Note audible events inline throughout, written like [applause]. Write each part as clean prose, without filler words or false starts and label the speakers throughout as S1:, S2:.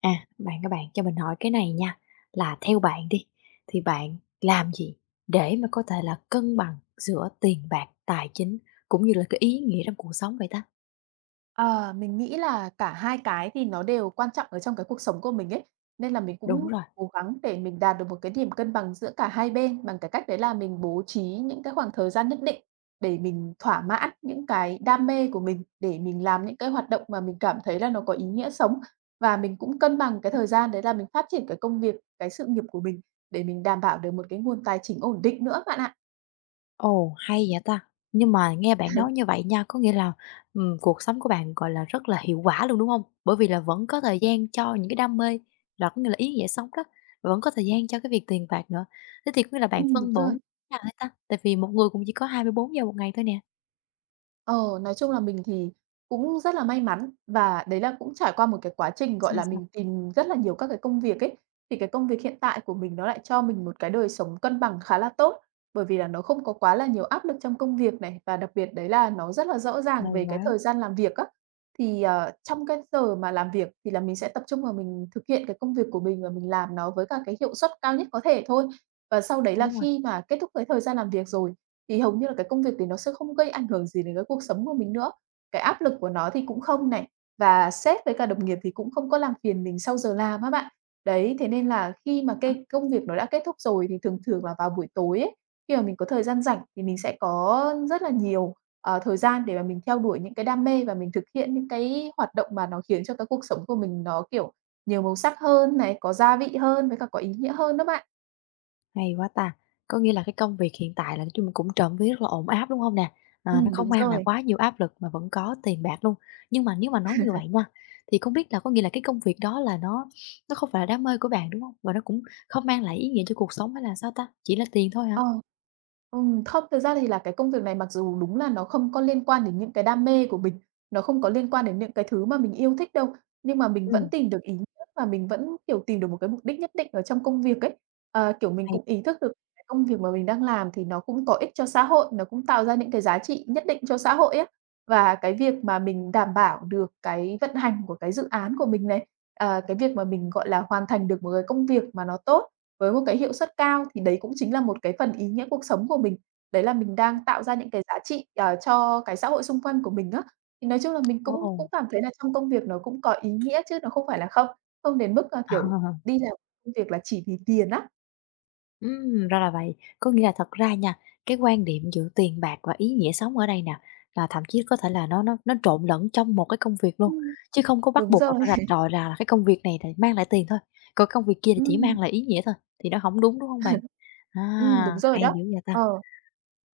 S1: À, các bạn cho mình hỏi cái này nha, là theo bạn đi thì bạn làm gì để mà có thể là cân bằng giữa tiền bạc, tài chính cũng như là cái ý nghĩa trong cuộc sống vậy ta?
S2: Ờ, mình nghĩ là cả hai cái thì nó đều quan trọng ở trong cái cuộc sống của mình ấy, nên là mình
S1: Đúng
S2: cũng
S1: rồi.
S2: cố gắng để mình đạt được một cái điểm cân bằng giữa cả hai bên bằng cái cách đấy là mình bố trí những cái khoảng thời gian nhất định để mình thỏa mãn những cái đam mê của mình, để mình làm những cái hoạt động mà mình cảm thấy là nó có ý nghĩa sống. Và mình cũng cân bằng cái thời gian đấy là mình phát triển cái công việc, cái sự nghiệp của mình để mình đảm bảo được một cái nguồn tài chính ổn định nữa bạn ạ.
S1: Ồ, hay vậy ta. Nhưng mà nghe bạn nói như vậy nha, có nghĩa là, cuộc sống của bạn, gọi là, rất là hiệu quả luôn, đúng không? Bởi vì là vẫn có thời gian cho những cái đam mê, là có nghĩa là ý nghĩa sống đó, và vẫn có thời gian cho cái việc tiền bạc nữa. Thế thì có nghĩa là
S2: Ừ,
S1: bạn
S2: đúng
S1: phân bổ
S2: rồi.
S1: như thế nào hả ta? Tại vì một người cũng chỉ có 24 giờ một ngày thôi nè.
S2: Ờ, nói chung là mình thì cũng rất là may mắn và đấy là cũng trải qua một cái quá trình, gọi
S1: Sao,
S2: là,
S1: sao?
S2: mình tìm rất là nhiều các cái công việc ấy. Thì cái công việc hiện tại của mình nó lại cho mình một cái đời sống cân bằng khá là tốt, bởi vì là nó không có quá là nhiều áp lực trong công việc này, và đặc biệt đấy là nó rất là rõ ràng
S1: Hay
S2: về cái
S1: quá!
S2: thời gian làm việc á. Thì, trong cái giờ mà làm việc thì là mình sẽ tập trung vào mình thực hiện cái công việc của mình và mình làm nó với cả cái hiệu suất cao nhất có thể thôi. Và sau đấy là
S1: Đúng rồi,
S2: khi mà kết thúc cái thời gian làm việc rồi thì hầu như là cái công việc thì nó sẽ không gây ảnh hưởng gì đến cái cuộc sống của mình nữa, cái áp lực của nó thì cũng không này, và sếp với cả đồng nghiệp thì cũng không có làm phiền mình sau giờ làm á bạn. Đấy, thế nên là khi mà
S1: đó,
S2: cái công việc nó đã kết thúc rồi thì thường thường là vào buổi tối ấy, khi mà mình có thời gian rảnh thì mình sẽ có rất là nhiều, thời gian để mà mình theo đuổi những cái đam mê và mình thực hiện những cái hoạt động mà nó khiến cho cái cuộc sống của mình nó, kiểu, nhiều màu sắc hơn này, có gia vị hơn với cả có ý nghĩa hơn đó bạn.
S1: hay quá ta! Có nghĩa là cái công việc hiện tại là nói chung cũng trộm vía rất là ổn áp, đúng không nè? Ờ, nó không
S2: Đúng
S1: mang lại
S2: rồi.
S1: quá nhiều áp lực mà vẫn có tiền bạc luôn. Nhưng mà nếu mà nói như vậy nha, thì không biết là có nghĩa là cái công việc đó là nó không phải là đam mê của bạn, đúng không? Và nó cũng không mang lại ý nghĩa cho cuộc sống hay là sao ta? Chỉ là tiền thôi hả?
S2: Ờ. Không, thực ra thì là cái công việc này mặc dù đúng là nó không có liên quan đến những cái đam mê của mình, nó không có liên quan đến những cái thứ mà mình yêu thích đâu, nhưng mà mình vẫn
S1: Ừm,
S2: tìm được ý nghĩa và mình vẫn, kiểu, tìm được một cái mục đích nhất định ở trong công việc ấy. Kiểu, mình
S1: hay.
S2: cũng ý thức được cái công việc mà mình đang làm thì nó cũng có ích cho xã hội, nó cũng tạo ra những cái giá trị nhất định cho xã hội á. Và cái việc mà mình đảm bảo được cái vận hành của cái dự án của mình này, cái việc mà mình, gọi là, hoàn thành được một cái công việc mà nó tốt với một cái hiệu suất cao thì đấy cũng chính là một cái phần ý nghĩa cuộc sống của mình. Đấy là mình đang tạo ra những cái giá trị, cho cái xã hội xung quanh của mình á. Thì nói chung là mình
S1: Ồ!
S2: cũng cũng cảm thấy là trong công việc nó cũng có ý nghĩa chứ nó không phải là không, không đến mức, là kiểu,
S1: [laughs]
S2: đi làm công việc là chỉ vì tiền á.
S1: Ra là vậy. Có nghĩa là thật ra nha, cái quan điểm giữa tiền bạc và ý nghĩa sống ở đây nè, là thậm chí có thể là nó trộn lẫn trong một cái công việc luôn,
S2: Ừm,
S1: chứ không có bắt
S2: đúng
S1: buộc là
S2: rồi.
S1: phải rạch ròi là cái công việc này thì mang lại tiền thôi, còn công việc kia thì chỉ
S2: Ừm,
S1: mang lại ý nghĩa thôi, thì nó không đúng, đúng không bạn?
S2: ừm, đúng
S1: À,
S2: rồi
S1: hay
S2: đó.
S1: dữ vậy ta!
S2: Ờ.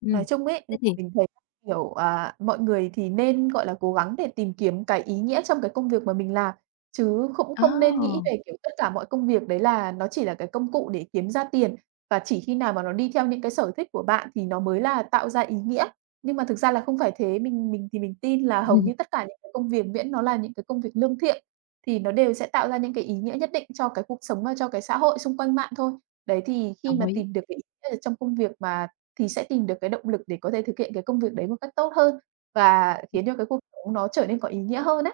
S1: Ừm,
S2: Nói chung ấy là
S1: thế thì
S2: mình thấy, kiểu, à, mọi người thì nên, gọi là, cố gắng để tìm kiếm cái ý nghĩa trong cái công việc mà mình làm, chứ cũng không nên nghĩ
S1: oh
S2: về, kiểu, tất cả mọi công việc đấy là nó chỉ là cái công cụ để kiếm ra tiền, và chỉ khi nào mà nó đi theo những cái sở thích của bạn thì nó mới là tạo ra ý nghĩa. Nhưng mà thực ra là không phải thế, mình thì mình tin là hầu như
S1: [laughs]
S2: tất cả những cái công việc miễn nó là những cái công việc lương thiện thì nó đều sẽ tạo ra những cái ý nghĩa nhất định cho cái cuộc sống và cho cái xã hội xung quanh bạn thôi. Đấy, thì khi
S1: đồng
S2: mà
S1: ý.
S2: tìm được cái ý nghĩa ở trong công việc mà thì sẽ tìm được cái động lực để có thể thực hiện cái công việc đấy một cách tốt hơn và khiến cho cái cuộc sống nó trở nên có ý nghĩa hơn á.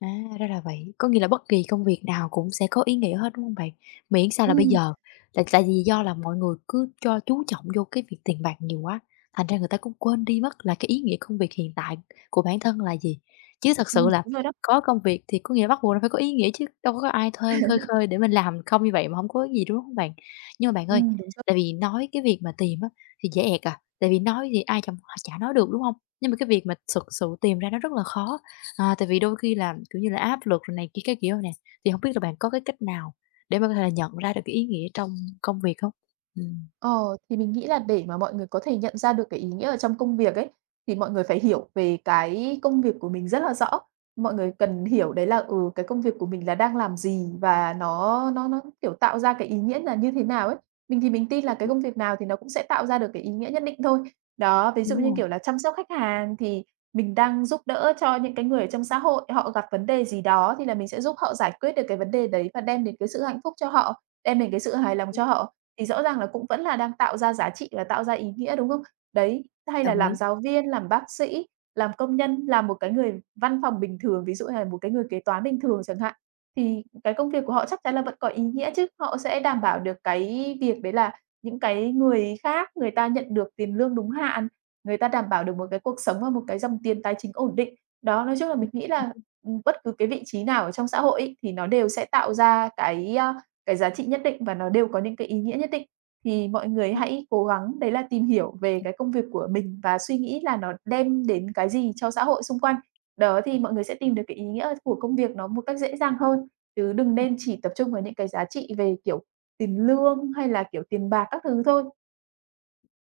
S1: À, ra là vậy. Có nghĩa là bất kỳ công việc nào cũng sẽ có ý nghĩa hết, đúng không bạn? Miễn sao là bây
S2: Ừm,
S1: giờ tại tại vì do là mọi người cứ cho chú trọng vô cái việc tiền bạc nhiều quá, thành ra người ta cũng quên đi mất là cái ý nghĩa công việc hiện tại của bản thân là gì. Chứ thật sự
S2: ừm,
S1: là
S2: đúng rồi đó.
S1: có công việc thì có nghĩa bắt buộc nó phải có ý nghĩa chứ, đâu có ai thuê khơi khơi để mình làm không như vậy mà không có gì, đúng không bạn? Nhưng mà bạn ơi,
S2: Đúng rồi.
S1: tại vì nói cái việc mà tìm á thì dễ ẹc à, tại vì nói thì ai chẳng chả nói được, đúng không? Nhưng mà cái việc mà thực sự tìm ra nó rất là khó. À, tại vì đôi khi là, kiểu như là, áp lực rồi này kia cái kiểu nè, thì không biết là bạn có cái cách nào để mà có thể là nhận ra được cái ý nghĩa trong công việc không? Ừm.
S2: Ờ, thì mình nghĩ là để mà mọi người có thể nhận ra được cái ý nghĩa ở trong công việc ấy, thì mọi người phải hiểu về cái công việc của mình rất là rõ. Mọi người cần hiểu đấy là, ừ, cái công việc của mình là đang làm gì và nó, kiểu, tạo ra cái ý nghĩa là như thế nào ấy. Mình thì mình tin là cái công việc nào thì nó cũng sẽ tạo ra được cái ý nghĩa nhất định thôi. Đó, ví dụ
S1: Đúng
S2: như,
S1: rồi,
S2: kiểu là, chăm sóc khách hàng thì mình đang giúp đỡ cho những cái người ở trong xã hội, họ gặp vấn đề gì đó thì là mình sẽ giúp họ giải quyết được cái vấn đề đấy và đem đến cái sự hạnh phúc cho họ, đem đến cái sự hài lòng cho họ. Thì rõ ràng là cũng vẫn là đang tạo ra giá trị và tạo ra ý nghĩa, đúng không? Đấy, hay là
S1: đồng
S2: làm
S1: ý.
S2: giáo viên, làm bác sĩ, làm công nhân, làm một cái người văn phòng bình thường, ví dụ như là một cái người kế toán bình thường chẳng hạn, thì cái công việc của họ chắc chắn là vẫn có ý nghĩa chứ. Họ sẽ đảm bảo được cái việc đấy là những cái người khác người ta nhận được tiền lương đúng hạn, người ta đảm bảo được một cái cuộc sống và một cái dòng tiền tài chính ổn định. Đó, nói chung là mình nghĩ là, bất cứ cái vị trí nào ở trong xã hội ấy, thì nó đều sẽ tạo ra cái, a, cái giá trị nhất định và nó đều có những cái ý nghĩa nhất định. Thì mọi người hãy cố gắng đấy là tìm hiểu về cái công việc của mình và suy nghĩ là nó đem đến cái gì cho xã hội xung quanh. Đó, thì mọi người sẽ tìm được cái ý nghĩa của công việc nó một cách dễ dàng hơn, chứ đừng nên chỉ tập trung vào những cái giá trị về, kiểu, tiền lương hay là, kiểu, tiền bạc các thứ thôi.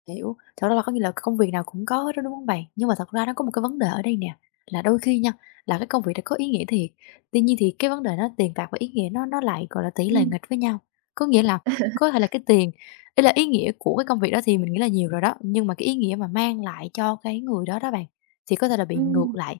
S1: Hiểu, thật ra là có nghĩa là công việc nào cũng có hết đó, đúng không bạn? Nhưng mà thật ra nó có một cái vấn đề ở đây nè, là đôi khi nha, là cái công việc đó có ý nghĩa thiệt, tuy nhiên thì cái vấn đề nó tiền bạc và ý nghĩa nó lại, gọi là, tỷ lệ
S2: Ừm,
S1: nghịch với nhau. Có nghĩa là có thể là cái tiền, ý là ý nghĩa của cái công việc đó thì mình nghĩ là nhiều rồi đó, nhưng mà cái ý nghĩa mà mang lại cho cái người đó đó bạn, thì có thể là bị ngược
S2: ừm,
S1: lại.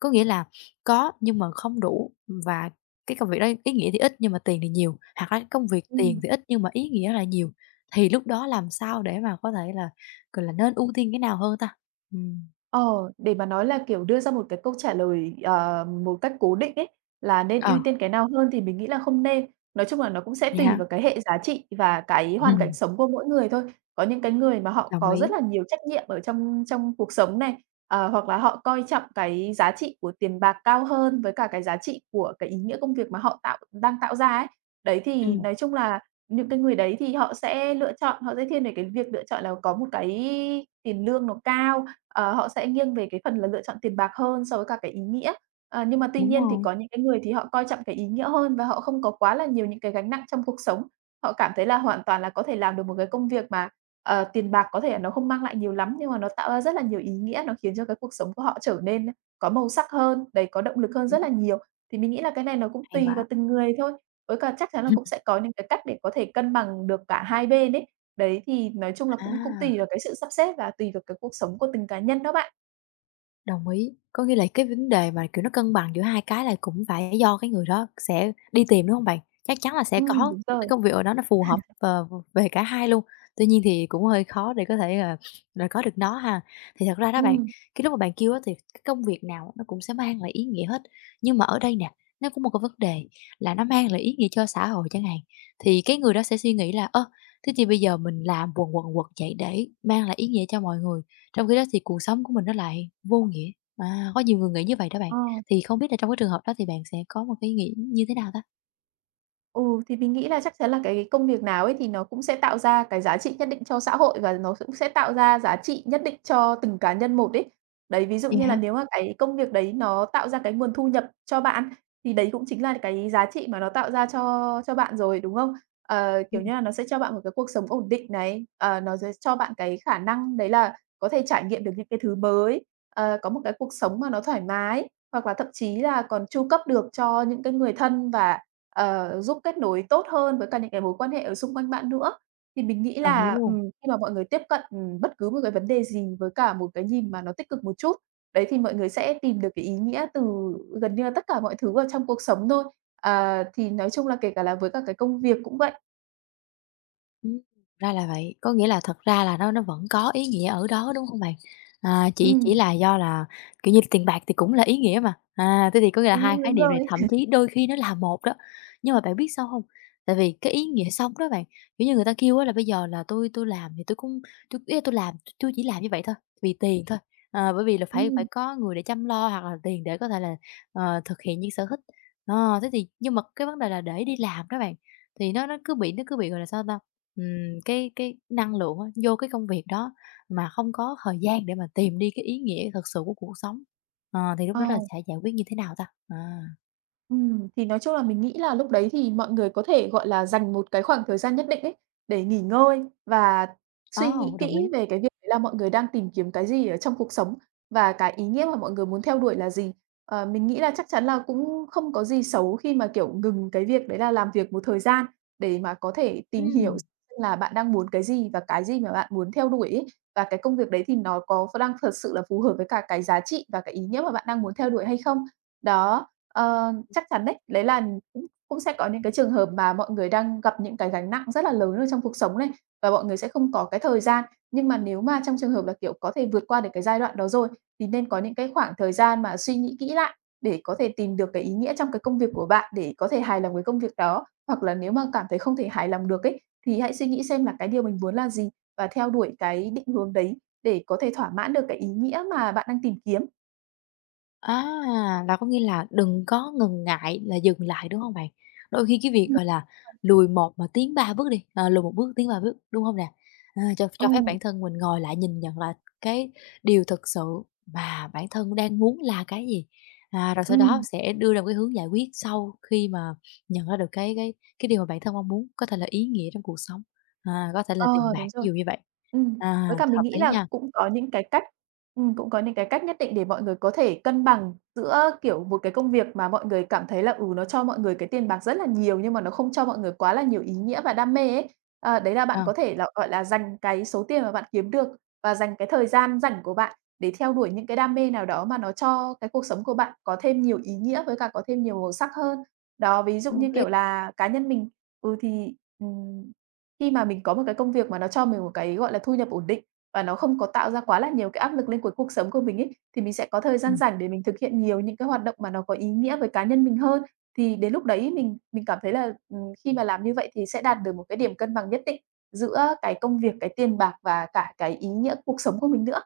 S1: Có nghĩa là có nhưng mà không đủ, và cái công việc đó ý nghĩa thì ít nhưng mà tiền thì nhiều, hoặc là cái công việc tiền
S2: ừm.
S1: thì ít nhưng mà ý nghĩa lại nhiều, thì lúc đó làm sao để mà có thể là, gọi là, nên ưu tiên cái nào hơn ta? Ừm.
S2: Ờ, để mà nói là, kiểu, đưa ra một cái câu trả lời, một cách cố định ấy, là nên
S1: Ờ,
S2: ưu tiên cái nào hơn thì mình nghĩ là không nên. Nói chung là nó cũng sẽ
S1: vậy
S2: tùy
S1: hả?
S2: vào cái hệ giá trị và cái
S1: [laughs]
S2: hoàn cảnh
S1: Ừm,
S2: sống của mỗi người thôi. Có những cái người mà họ
S1: đồng
S2: có rất
S1: ý.
S2: là nhiều trách nhiệm ở trong trong cuộc sống này, hoặc là họ coi trọng cái giá trị của tiền bạc cao hơn với cả cái giá trị của cái ý nghĩa công việc mà họ đang tạo ra ấy. Đấy, thì
S1: Ừm,
S2: nói chung là những cái người đấy thì họ sẽ lựa chọn, họ sẽ thiên về cái việc lựa chọn là có một cái tiền lương nó cao. Họ sẽ nghiêng về cái phần là lựa chọn tiền bạc hơn so với cả cái ý nghĩa. Nhưng mà tuy
S1: đúng
S2: nhiên thì
S1: rồi,
S2: có những cái người thì họ coi trọng cái ý nghĩa hơn và họ không có quá là nhiều những cái gánh nặng trong cuộc sống. Họ cảm thấy là hoàn toàn là có thể làm được một cái công việc mà, tiền bạc có thể là nó không mang lại nhiều lắm, nhưng mà nó tạo ra rất là nhiều ý nghĩa, nó khiến cho cái cuộc sống của họ trở nên có màu sắc hơn, đấy, có động lực hơn
S1: cũng
S2: rất là nhiều. Thì mình nghĩ là cái này nó cũng
S1: hay
S2: tùy
S1: quá.
S2: vào từng người thôi, với cả chắc chắn là cũng sẽ
S1: [laughs]
S2: có những cái cách để có thể cân bằng được cả hai bên đấy. Đấy, thì nói chung là cũng cũng tùy
S1: À.
S2: vào cái sự sắp xếp và tùy vào cái cuộc sống của từng cá nhân đó bạn.
S1: Đồng ý, có nghĩa là cái vấn đề mà, kiểu, nó cân bằng giữa hai cái là cũng phải do cái người đó sẽ đi tìm, đúng không bạn? Chắc chắn là sẽ có
S2: Đúng
S1: một cái
S2: rồi.
S1: công việc nào đó nó phù hợp, ờ, về cả hai luôn, tuy nhiên thì cũng hơi khó để có thể là có được nó ha. Thì thật ra đó bạn,
S2: Ừm,
S1: cái lúc mà bạn kêu á thì cái công việc nào nó cũng sẽ mang lại ý nghĩa hết, nhưng mà ở đây nè, nó cũng một cái vấn đề là nó mang lại ý nghĩa cho xã hội chẳng hạn, thì cái người đó sẽ suy nghĩ là "Ơ, thế thì bây giờ mình làm quần quần quật vậy để mang lại ý nghĩa cho mọi người." Trong khi đó thì cuộc sống của mình nó lại vô nghĩa. À, có nhiều người nghĩ như vậy đó bạn.
S2: ờ,
S1: Thì không biết là trong cái trường hợp đó thì bạn sẽ có một cái nghĩ như thế nào ta?
S2: ừ, thì mình nghĩ là chắc chắn là cái công việc nào ấy thì nó cũng sẽ tạo ra cái giá trị nhất định cho xã hội và nó cũng sẽ tạo ra giá trị nhất định cho từng cá nhân một ấy. Đấy, ví dụ
S1: Vậy
S2: như là
S1: hả?
S2: nếu mà cái công việc đấy nó tạo ra cái nguồn thu nhập cho bạn, thì đấy cũng chính là cái giá trị mà nó tạo ra cho bạn rồi, đúng không? Ờ, kiểu
S1: Ừm.
S2: như là, nó sẽ cho bạn một cái cuộc sống ổn định này, nó sẽ cho bạn cái khả năng đấy là có thể trải nghiệm được những cái thứ mới, có một cái cuộc sống mà nó thoải mái, hoặc là thậm chí là còn chu cấp được cho những cái người thân và, giúp kết nối tốt hơn với cả những cái mối quan hệ ở xung quanh bạn nữa. Thì mình nghĩ
S1: Đồng ý
S2: là,
S1: luôn.
S2: khi mà mọi người tiếp cận, bất cứ một cái vấn đề gì với cả một cái nhìn mà nó tích cực một chút, đấy, thì mọi người sẽ tìm được cái ý nghĩa từ gần như là tất cả mọi thứ ở trong cuộc sống thôi. À, thì nói chung là kể cả là với cả cái công việc cũng vậy.
S1: Ừm, ra là vậy, có nghĩa là thật ra là nó vẫn có ý nghĩa ở đó, đúng hông bạn? À, chỉ
S2: Ừm.
S1: là do là, kiểu như, tiền bạc thì cũng là ý nghĩa mà, à, thế thì có nghĩa là hai
S2: Ừm,
S1: khái
S2: đúng
S1: niệm này
S2: rồi.
S1: thậm chí đôi khi nó là một đó. Nhưng mà bạn biết sao hông? Tại vì cái ý nghĩa sống đó bạn, kiểu như, người ta kêu á là bây giờ là tôi làm thì tôi cũng tui, ý là tui làm tui chỉ làm như vậy thôi, vì tiền thôi." Ờ, bởi vì là phải phải
S2: Ừm,
S1: có người để chăm lo hoặc là tiền để có thể là, ờ, thực hiện những sở thích. Ờ, thế thì nhưng mà cái vấn đề là để đi làm đó bạn, thì nó cứ bị, gọi là, sao ta, cái năng lượng á, vô cái công việc đó mà không có thời gian để mà tìm đi cái ý nghĩa thật sự của cuộc sống. Ờ, thì lúc
S2: ờ.
S1: đó là sẽ giải quyết như thế nào ta? À,
S2: Thì nói chung là mình nghĩ là lúc đấy thì mọi người có thể, gọi là, dành một cái khoảng thời gian nhất định ấy, để nghỉ ngơi và suy
S1: ồ,
S2: nghĩ
S1: đồng ý.
S2: kỹ về cái việc đấy là mọi người đang tìm kiếm cái gì ở trong cuộc sống và cái ý nghĩa mà mọi người muốn theo đuổi là gì. Ờ, mình nghĩ là chắc chắn là cũng không có gì xấu khi mà, kiểu, ngừng cái việc đấy là làm việc một thời gian để mà có thể tìm hiểu
S1: Ừm.
S2: xem là bạn đang muốn cái gì và cái gì mà bạn muốn theo đuổi ấy, và cái công việc đấy thì nó có đang thật sự là phù hợp với cả cái giá trị và cái ý nghĩa mà bạn đang muốn theo đuổi hay không. Đó. Ờ, chắc chắn đấy. Đấy là cũng cũng sẽ có những cái trường hợp mà mọi người đang gặp những cái gánh nặng rất là lớn ở trong cuộc sống này, và mọi người sẽ không có cái thời gian. Nhưng mà nếu mà trong trường hợp là, kiểu, có thể vượt qua được cái giai đoạn đó rồi, thì nên có những cái khoảng thời gian mà suy nghĩ kỹ lại để có thể tìm được cái ý nghĩa trong cái công việc của bạn, để có thể hài lòng với công việc đó. Hoặc là nếu mà cảm thấy không thể hài lòng được ấy, thì hãy suy nghĩ xem là cái điều mình muốn là gì và theo đuổi cái định hướng đấy để có thể thỏa mãn được cái ý nghĩa mà bạn đang tìm kiếm.
S1: À, là có nghĩa là đừng có ngần ngại là dừng lại, đúng hông bạn? Đôi khi cái việc,
S2: Ừm,
S1: gọi là, lùi một mà tiến ba bước đi, ờ, lùi một bước tiến ba bước, đúng hông nè? À, cho phép
S2: ừ,
S1: bản thân mình ngồi lại nhìn nhận lại cái điều thực sự mà bản thân đang muốn là cái gì, à, rồi sau đó sẽ đưa ra một cái hướng giải quyết sau khi mà nhận ra được cái điều mà bản thân mong muốn, có thể là ý nghĩa trong cuộc sống, à, có thể là tiền
S2: Ờ,
S1: bạc,
S2: đúng
S1: ví
S2: rồi.
S1: dụ như vậy.
S2: Ừm,
S1: À,
S2: với cả mình
S1: hợp
S2: nghĩ
S1: lý
S2: là
S1: nha,
S2: cũng có những cái cách cũng có những cái cách nhất định để mọi người có thể cân bằng giữa, kiểu, một cái công việc mà mọi người cảm thấy là, ừ, nó cho mọi người cái tiền bạc rất là nhiều nhưng mà nó không cho mọi người quá là nhiều ý nghĩa và đam mê ấy. Ờ, đấy là bạn
S1: ờ,
S2: có thể là, gọi là, dành cái số tiền mà bạn kiếm được và dành cái thời gian rảnh của bạn để theo đuổi những cái đam mê nào đó mà nó cho cái cuộc sống của bạn có thêm nhiều ý nghĩa với cả có thêm nhiều màu sắc hơn. Đó, ví dụ
S1: cũng hợp
S2: như,
S1: lý.
S2: kiểu là, cá nhân mình. Ừ, thì, ừm, khi mà mình có một cái công việc mà nó cho mình một cái, gọi là, thu nhập ổn định và nó không có tạo ra quá là nhiều cái áp lực lên cuối cuộc sống của mình ấy, thì mình sẽ có thời gian
S1: Ừm.
S2: rảnh để mình thực hiện nhiều những cái hoạt động mà nó có ý nghĩa với cá nhân mình hơn. Thì đến lúc đấy mình cảm thấy là, khi mà làm như vậy thì sẽ đạt được một cái điểm cân bằng nhất định giữa cái công việc, cái tiền bạc và cả cái ý nghĩa cuộc sống của mình nữa.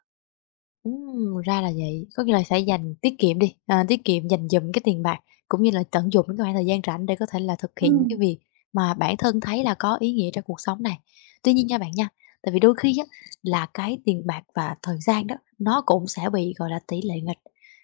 S1: Ra là vậy, có nghĩa là sẽ dành tiết kiệm đi, à, tiết kiệm dành dụm cái tiền bạc, cũng như là tận dụng những cái khoảng thời gian rảnh để có thể là thực hiện những cái
S2: Ừm,
S1: việc mà bản thân thấy là có ý nghĩa trong cuộc sống này. Tuy nhiên nha bạn nha, tại vì đôi khi á là cái tiền bạc và thời gian đó nó cũng sẽ bị, gọi là, tỷ lệ nghịch.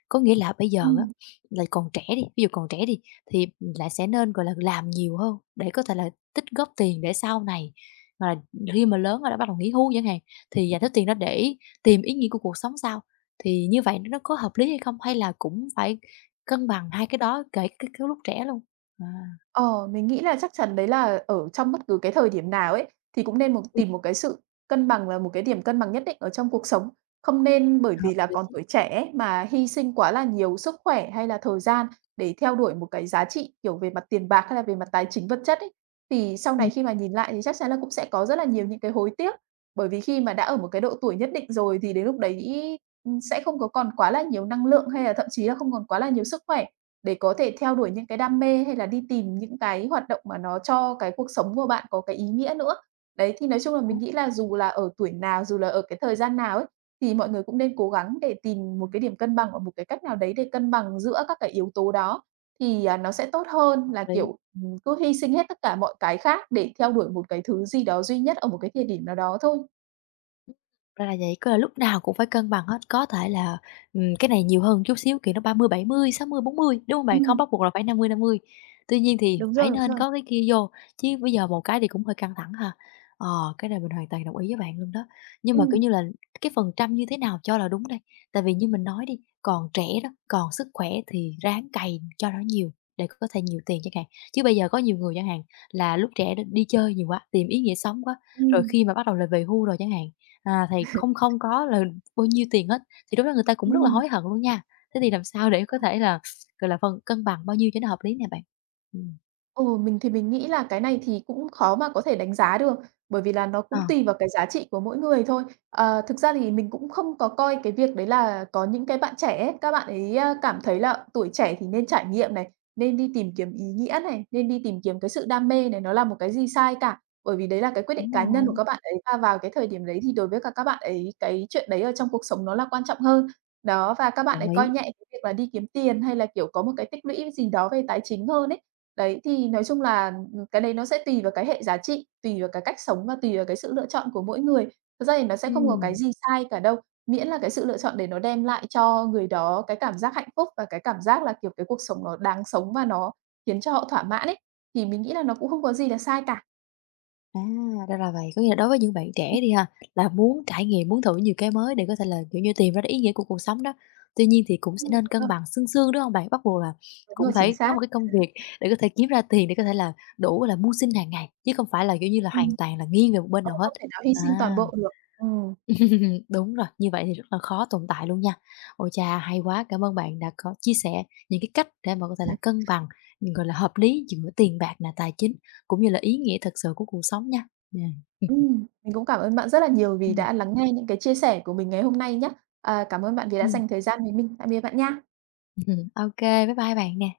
S1: Có nghĩa là bây giờ á
S2: ừm.
S1: là còn trẻ đi, ví dụ còn trẻ đi thì lại sẽ nên, gọi là, làm nhiều hơn để có thể là tích góp tiền để sau này, hoặc là khi mà lớn rồi đó bắt đầu nghỉ hưu chẳng hạn, thì dành hết tiền đó để tìm ý nghĩa của cuộc sống sao? Thì như vậy nó có hợp lý hay không? Hay là cũng phải cân bằng hai cái đó kể cái lúc trẻ luôn? À.
S2: Ờ, mình nghĩ là chắc chắn đấy là ở trong bất cứ cái thời điểm nào ấy, thì cũng nên một
S1: Ừm,
S2: tìm một cái sự cân bằng và một cái điểm cân bằng nhất định ở trong cuộc sống. Không nên bởi vì là còn tuổi trẻ ấy, mà hy sinh quá là nhiều sức khỏe hay là thời gian để theo đuổi một cái giá trị, kiểu, về mặt tiền bạc hay là về mặt tài chính vật chất ấy. Thì sau
S1: ừm,
S2: này khi mà nhìn lại thì chắc chắn là cũng sẽ có rất là nhiều những cái hối tiếc, bởi vì khi mà đã ở một cái độ tuổi nhất định rồi thì đến lúc đấy, sẽ không có còn quá là nhiều năng lượng hay là thậm chí là không còn quá là nhiều sức khỏe. Để có thể theo đuổi những cái đam mê hay là đi tìm những cái hoạt động mà nó cho cái cuộc sống của bạn có cái ý nghĩa nữa. Đấy, thì nói chung là mình
S1: đúng.
S2: nghĩ là dù là ở tuổi nào, dù là ở cái thời gian nào ấy, thì mọi người cũng nên cố gắng để tìm một cái điểm cân bằng, hoặc một cái cách nào đấy để cân bằng giữa các cái yếu tố đó, thì, à, nó sẽ tốt hơn
S1: Hợp
S2: là,
S1: lý.
S2: kiểu, cứ hy sinh hết tất cả mọi cái khác để theo đuổi một cái thứ gì đó duy nhất ở một cái thời điểm nào đó thôi.
S1: Ra là vậy, có là lúc nào cũng phải cân bằng hết, có thể là, cái này nhiều hơn chút xíu, kiểu, nó ba mươi mươi 70, 60-40, đúng không bạn? Không
S2: Ừm,
S1: bắt buộc là phải 50-50. Tuy nhiên thì
S2: đúng
S1: phải
S2: rồi, đúng
S1: nên
S2: rồi.
S1: có cái kia vô, chứ bây giờ một cái thì cũng hơi căng thẳng ha. Ờ, cái này mình hoàn toàn đồng ý với bạn luôn đó. Nhưng
S2: ừ
S1: mà, kiểu như là, cái phần trăm như thế nào cho là đúng đây? Tại vì như mình nói đi, còn trẻ đó, còn sức khỏe thì ráng cày cho nó nhiều để có thể nhiều tiền chẳng hạn. Chứ bây giờ có nhiều người chẳng hạn là lúc trẻ đi chơi nhiều quá, tìm ý nghĩa sống quá,
S2: ừ
S1: rồi khi mà bắt đầu là về hưu rồi chẳng hạn, à, thì không không có là bao nhiêu tiền hết, thì lúc đó người ta cũng rất là
S2: ừm.
S1: hối hận luôn nha. Thế thì làm sao để có thể là, gọi là, phần cân bằng bao nhiêu cho nó hợp lý nè bạn? Ừm.
S2: Ừ, mình thì mình nghĩ là cái này thì cũng khó mà có thể đánh giá được, bởi vì là nó
S1: Ờ,
S2: cũng tùy vào cái giá trị của mỗi người thôi. Ờ, thực ra thì mình cũng không có coi cái việc đấy là có những cái bạn trẻ ấy, các bạn ấy, a, cảm thấy là tuổi trẻ thì nên trải nghiệm này, nên đi tìm kiếm ý nghĩa này, nên đi tìm kiếm cái sự đam mê này, nó là một cái gì sai cả. Bởi vì đấy là cái quyết định
S1: đúng
S2: cá nhân của
S1: rồi,
S2: các bạn ấy và vào cái thời điểm đấy thì đối với cả các bạn ấy cái chuyện đấy ở trong cuộc sống nó là quan trọng hơn. Đó, và các bạn ấy
S1: đồng ý.
S2: coi nhẹ cái việc là đi kiếm tiền hay là, kiểu, có một cái tích lũy gì đó về tài chính hơn ấy. Đấy, thì nói chung là, cái đấy nó sẽ tùy vào cái hệ giá trị, tùy vào cái cách sống và tùy vào cái sự lựa chọn của mỗi người. Thật ra thì nó sẽ không có cái
S1: Ừm.
S2: gì sai cả đâu, miễn là cái sự lựa chọn để nó đem lại cho người đó cái cảm giác hạnh phúc và cái cảm giác là, kiểu, cái cuộc sống nó đáng sống và nó khiến cho họ thỏa mãn ấy, thì mình nghĩ là nó cũng không có gì là sai cả.
S1: À, ra là vậy, có nghĩa là đối với những bạn trẻ
S2: Ừm.
S1: đi ha, là muốn trải nghiệm, muốn thử nhiều cái mới để có thể là, kiểu như, tìm ra cái ý nghĩa của cuộc sống đó. Tuy nhiên thì cũng sẽ
S2: Ừm, đúng
S1: nên cân
S2: rồi,
S1: bằng xương xương, đúng không bạn? Bắt buộc là
S2: đúng
S1: cũng
S2: rồi, chính
S1: phải có
S2: xác.
S1: một cái công việc để có thể kiếm ra tiền để có thể là đủ là mưu sinh hàng ngày, chứ không phải là, kiểu như là, hoàn
S2: Ừm.
S1: toàn là nghiêng về một bên
S2: Ờ,
S1: nào hết.
S2: không thể nào hy
S1: À.
S2: sinh toàn bộ được. Ừm,
S1: [laughs] Đúng rồi, như vậy thì rất là khó tồn tại luôn nha. Ôi chà, hay quá, cảm ơn bạn đã có chia sẻ những cái cách để mà có thể là cân bằng, gọi là, hợp lý giữa tiền bạc là tài chính, cũng như là ý nghĩa thật sự của cuộc sống nha. Yeah.
S2: mình cũng cảm ơn bạn rất là nhiều vì đã
S1: [laughs]
S2: lắng nghe những cái chia sẻ của mình ngày hôm nay nhé. À, cảm ơn bạn vì đã
S1: Ừm,
S2: dành thời gian với mình. Tạm biệt bạn nha.
S1: ô [laughs] bye bye bạn nè.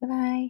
S1: Bye bye.